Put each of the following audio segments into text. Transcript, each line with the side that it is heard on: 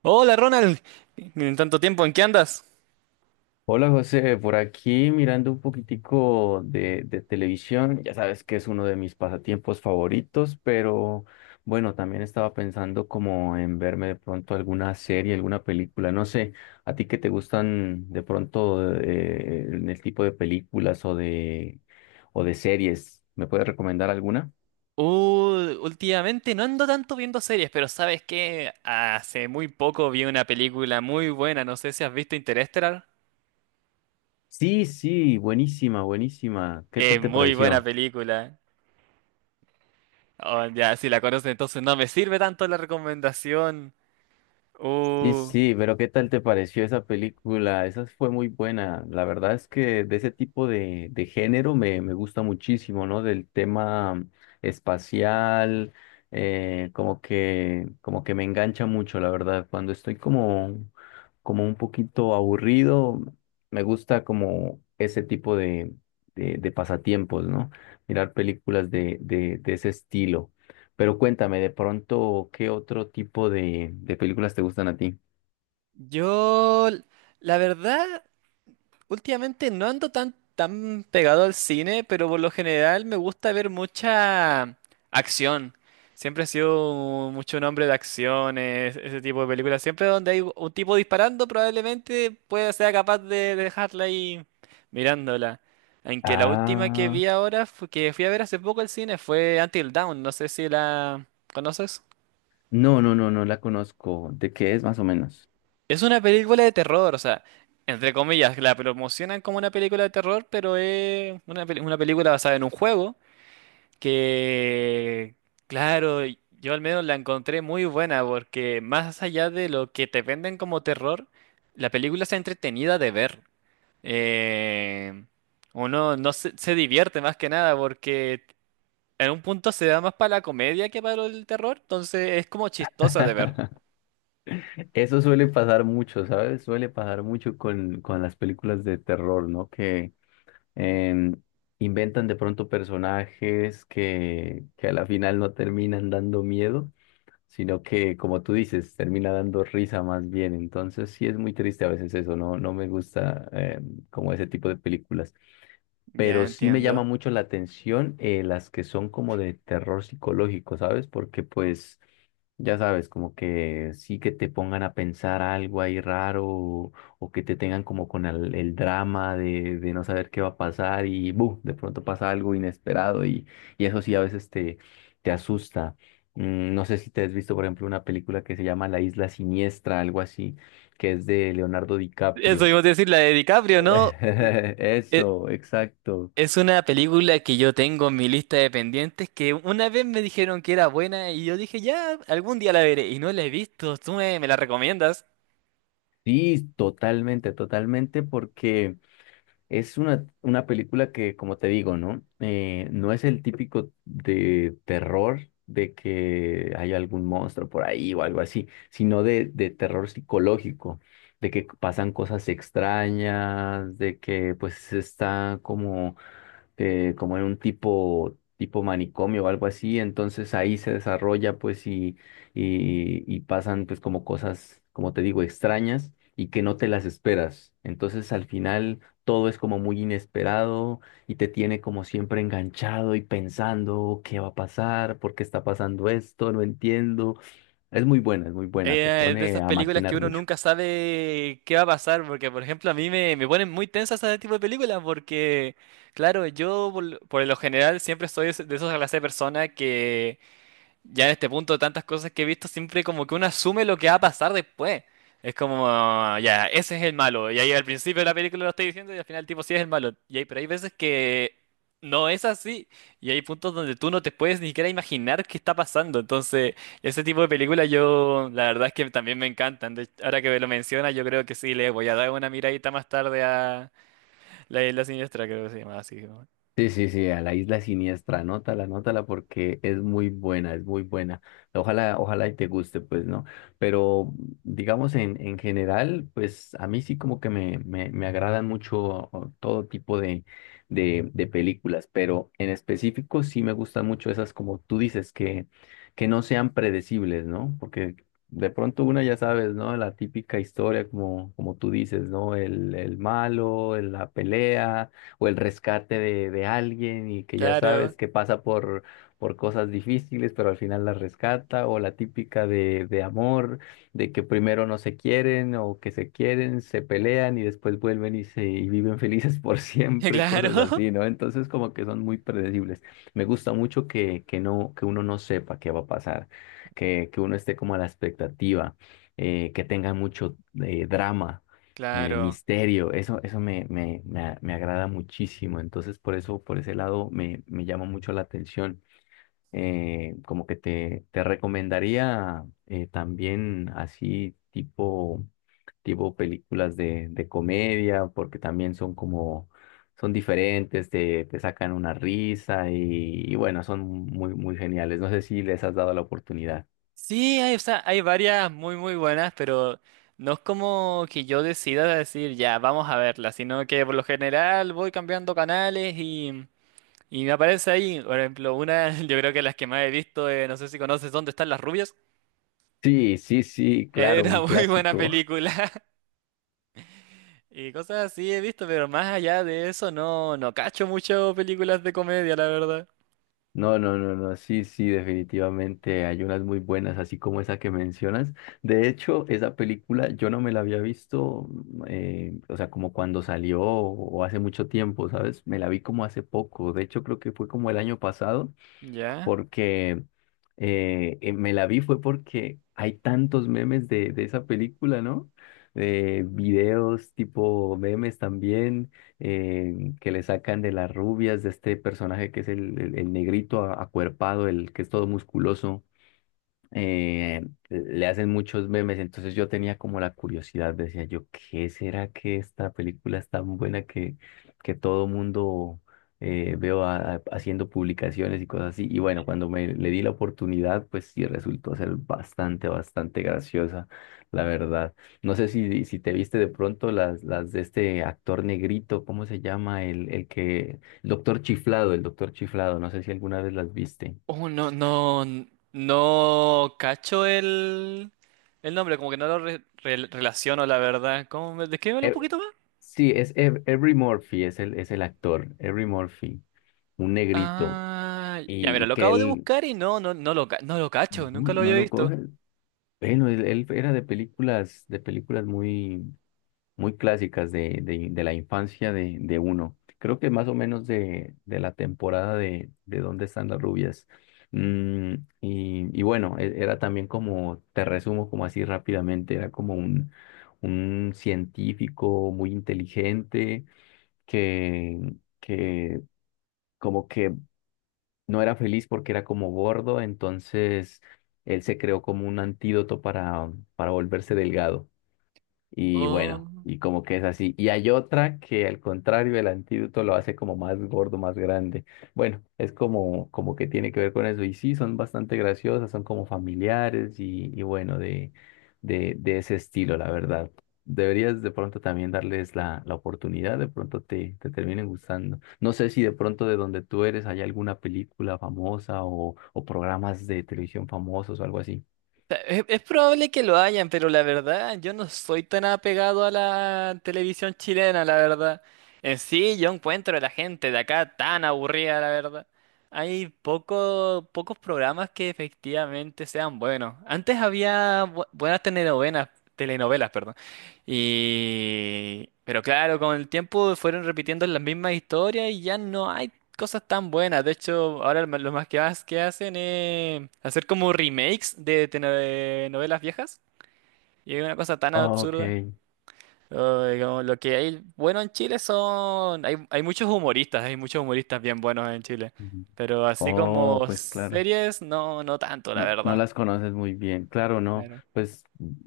right: Hola Ronald, en tanto tiempo, ¿en qué andas?
left: Hola José, por aquí mirando un poquitico de televisión, ya sabes que es uno de mis pasatiempos favoritos, pero bueno, también estaba pensando como en verme de pronto alguna serie, alguna película, no sé, a ti que te gustan de pronto en el tipo de películas o de series, ¿me puedes recomendar alguna?
right: Últimamente no ando tanto viendo series, pero ¿sabes qué? Hace muy poco vi una película muy buena, no sé si has visto Interestelar.
left: Sí, sí, buenísima, buenísima, ¿qué
right: Es
left: tal te
right: muy buena
left: pareció?
right: película. Oh, ya, si la conoces, entonces no me sirve tanto la recomendación.
left: Sí,
right: Uh,
left: sí, pero ¿qué tal te pareció esa película? Esa fue muy buena. La verdad es que de ese tipo de género me gusta muchísimo, ¿no? Del tema espacial, como que me engancha mucho, la verdad. Cuando estoy como, como un poquito aburrido, me gusta como ese tipo de pasatiempos, ¿no? Mirar películas de ese estilo. Pero cuéntame, de pronto, ¿qué otro tipo de películas te gustan a ti?
right: yo, la verdad, últimamente no ando tan pegado al cine, pero por lo general me gusta ver mucha acción. Siempre he sido mucho un hombre de acciones, ese tipo de películas. Siempre donde hay un tipo disparando, probablemente pueda sea capaz de dejarla ahí mirándola. Aunque la última que
left: Ah,
right: vi ahora, que fui a ver hace poco al cine, fue Until Dawn. No sé si la conoces.
left: no, no, no, no la conozco. ¿De qué es más o menos?
right: Es una película de terror, o sea, entre comillas, la promocionan como una película de terror, pero es una película basada en un juego que, claro, yo al menos la encontré muy buena porque más allá de lo que te venden como terror, la película está entretenida de ver. Eh, uno no se, se divierte más que nada porque en un punto se da más para la comedia que para el terror, entonces es como chistosa de ver.
left: Eso suele pasar mucho, ¿sabes? Suele pasar mucho con las películas de terror, ¿no? Que em, inventan de pronto personajes que a la final no terminan dando miedo, sino que, como tú dices, termina dando risa más bien. Entonces sí es muy triste a veces eso, ¿no? No me gusta como ese tipo de películas.
right: Ya
left: Pero sí me llama
right: entiendo.
left: mucho la atención las que son como de terror psicológico, ¿sabes? Porque pues, ya sabes, como que sí que te pongan a pensar algo ahí raro o que te tengan como con el drama de no saber qué va a pasar, y ¡bu! De pronto pasa algo inesperado y eso sí a veces te asusta. Mm, no sé si te has visto, por ejemplo, una película que se llama La Isla Siniestra, algo así, que es de Leonardo
right: Eso
left: DiCaprio.
right: iba a decir, la de DiCaprio, ¿no? E-
left: Eso, exacto.
right: Es una película que yo tengo en mi lista de pendientes que una vez me dijeron que era buena y yo dije, ya, algún día la veré y no la he visto, tú me la recomiendas.
left: Sí, totalmente, totalmente, porque es una película que, como te digo, ¿no? No es el típico de terror de que hay algún monstruo por ahí o algo así, sino de terror psicológico, de que pasan cosas extrañas, de que pues está como como en un tipo, tipo manicomio o algo así, entonces ahí se desarrolla pues y, y pasan pues como cosas, como te digo, extrañas y que no te las esperas. Entonces al final todo es como muy inesperado y te tiene como siempre enganchado y pensando qué va a pasar, por qué está pasando esto, no entiendo. Es muy buena, te
right: Es de
left: pone
right: esas
left: a
right: películas que
left: maquinar
right: uno
left: mucho.
right: nunca sabe qué va a pasar, porque por ejemplo a mí me ponen muy tensas ese tipo de películas, porque claro, yo por lo general siempre soy de esa clase de persona que ya en este punto, de tantas cosas que he visto, siempre como que uno asume lo que va a pasar después. Es como, ya, ese es el malo. Y ahí al principio de la película lo estoy diciendo y al final el tipo sí es el malo. Y ahí, pero hay veces que no es así. Y hay puntos donde tú no te puedes ni siquiera imaginar qué está pasando. Entonces, ese tipo de películas yo, la verdad es que también me encantan. Ahora que me lo mencionas, yo creo que sí, le voy a dar una miradita más tarde a La Isla Siniestra, creo que se llama así. Como,
left: Sí, sí, sí, a la isla siniestra, anótala, anótala porque es muy buena, es muy buena. Ojalá, ojalá y te guste, pues, ¿no? Pero digamos en general, pues a mí sí como que me agradan mucho o, todo tipo de películas, pero en específico sí me gustan mucho esas como tú dices, que no sean predecibles, ¿no? Porque de pronto una ya sabes, ¿no? La típica historia como, como tú dices, ¿no? El malo, la pelea o el rescate de alguien y que ya
right: claro,
left: sabes que pasa por cosas difíciles, pero al final la rescata, o la típica de amor, de que primero no se quieren o que se quieren, se pelean y después vuelven y, se, y viven felices por siempre, cosas
right: claro,
left: así, ¿no? Entonces como que son muy predecibles. Me gusta mucho que, no, que uno no sepa qué va a pasar, que uno esté como a la expectativa, que tenga mucho drama,
right: claro.
left: misterio, eso, me agrada muchísimo, entonces por eso, por ese lado me llama mucho la atención. Como que te recomendaría también así tipo, tipo películas de comedia, porque también son como, son diferentes, te sacan una risa y bueno, son muy, muy geniales. No sé si les has dado la oportunidad.
right: Sí, hay, o sea, hay varias muy muy buenas, pero no es como que yo decida decir ya, vamos a verla, sino que por lo general voy cambiando canales y me aparece ahí, por ejemplo, una, yo creo que las que más he visto, no sé si conoces ¿Dónde están las rubias?
left: Sí, sí, sí, claro,
right: Era
left: un
right: muy buena
left: clásico.
right: película y cosas así he visto, pero más allá de eso no, no cacho mucho películas de comedia, la verdad.
left: No, no, no, no, sí, sí, definitivamente hay unas muy buenas, así como esa que mencionas. De hecho, esa película yo no me la había visto, mm, o sea, como cuando salió o hace mucho tiempo, ¿sabes? Me la vi como hace poco, de hecho creo que fue como el año pasado
right: ¿Ya?
left: porque me la vi fue porque hay tantos memes de esa película, ¿no? Videos tipo memes también que le sacan de las rubias, de este personaje que es el negrito acuerpado, el que es todo musculoso, eh, le hacen muchos memes, entonces yo tenía como la curiosidad, decía yo, ¿qué será que esta película es tan buena que todo mundo veo haciendo publicaciones y cosas así? Y bueno, cuando me le di la oportunidad, pues sí resultó ser bastante, bastante graciosa, la verdad. No sé si, si te viste de pronto las de este actor negrito, ¿cómo se llama? El que, el doctor Chiflado, no sé si alguna vez las viste.
right: Oh, no, no, no cacho el nombre, como que no lo relaciono, la verdad. ¿Cómo me, descríbemelo un poquito más?
left: Sí, es Every Murphy, es el actor, Every Murphy, un negrito,
right: Ah, ya mira,
left: y
right: lo
left: que
right: acabo de
left: él
right: buscar y no, no, no lo, no lo cacho,
left: no,
right: nunca lo
left: no
right: había
left: lo
right: visto.
left: coge. Bueno, él era de películas muy, muy clásicas de la infancia de uno. Creo que más o menos de la temporada de ¿Dónde están las rubias? Mm, y bueno, era también como, te resumo como así rápidamente, era como un científico muy inteligente que, que como que no era feliz porque era como gordo, entonces él se creó como un antídoto para volverse delgado. Y bueno, y como que es así. Y hay otra que al contrario, el antídoto lo hace como más gordo, más grande. Bueno, es como, como que tiene que ver con eso. Y sí, son bastante graciosas, son como familiares y bueno, de ese estilo, la verdad. Deberías de pronto también darles la, la oportunidad, de pronto te terminen gustando. No sé si de pronto de donde tú eres hay alguna película famosa o programas de televisión famosos o algo así.
right: Es probable que lo hayan, pero la verdad, yo no soy tan apegado a la televisión chilena, la verdad. En sí, yo encuentro a la gente de acá tan aburrida, la verdad. Hay pocos programas que efectivamente sean buenos. Antes había buenas telenovelas, telenovelas, perdón. Y... pero claro, con el tiempo fueron repitiendo las mismas historias y ya no hay cosas tan buenas. De hecho, ahora lo más que, que hacen es hacer como remakes de, de novelas viejas. Y es una cosa tan
left: Ok.
right: absurda. Ay, como lo que hay bueno en Chile son... hay, hay muchos humoristas bien buenos en Chile.
left: Ujú.
right: Pero así
left: Oh,
right: como
left: pues claro.
right: series, no, no tanto, la
left: No, no
right: verdad.
left: las conoces muy bien, claro, no,
right: Claro.
left: pues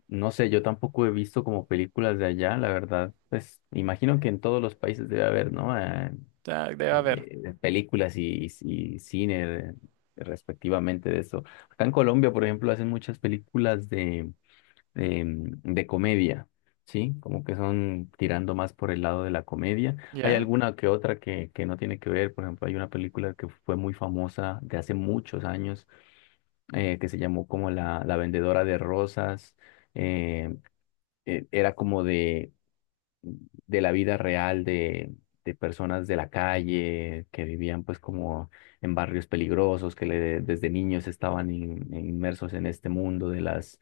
left: no sé, yo tampoco he visto como películas de allá, la verdad, pues imagino que en todos los países debe haber, ¿no?
right: Ya, debe haber.
left: Películas y cine respectivamente de eso. Acá en Colombia, por ejemplo, hacen muchas películas de, de comedia, ¿sí? Como que son tirando más por el lado de la comedia. Hay
right: ¿Ya?
left: alguna que otra que no tiene que ver, por ejemplo, hay una película que fue muy famosa de hace muchos años que se llamó como la vendedora de rosas. eh, Era como de la vida real de personas de la calle que vivían pues como en barrios peligrosos, que desde niños estaban inmersos en este mundo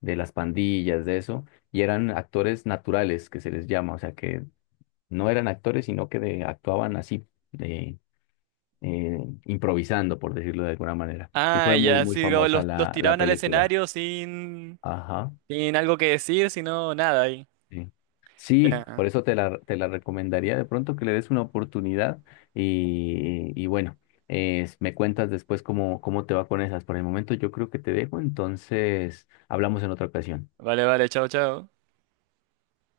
left: de las pandillas, de eso. Y eran actores naturales, que se les llama, o sea que no eran actores, sino que actuaban así. De, eh, improvisando, por decirlo de alguna manera. Y
right: Ah,
left: fue muy,
right: ya,
left: muy
right: sí, como
left: famosa
right: los
left: la, la
right: tiraban al
left: película.
right: escenario sin,
left: Ajá,
right: sin algo que decir, sino nada ahí.
left: sí. Sí,
right: Ya.
left: por eso te la recomendaría de pronto que le des una oportunidad y bueno, me cuentas después cómo, cómo te va con esas. Por el momento yo creo que te dejo, entonces hablamos en otra ocasión.
right: Vale, vale, chao, chao.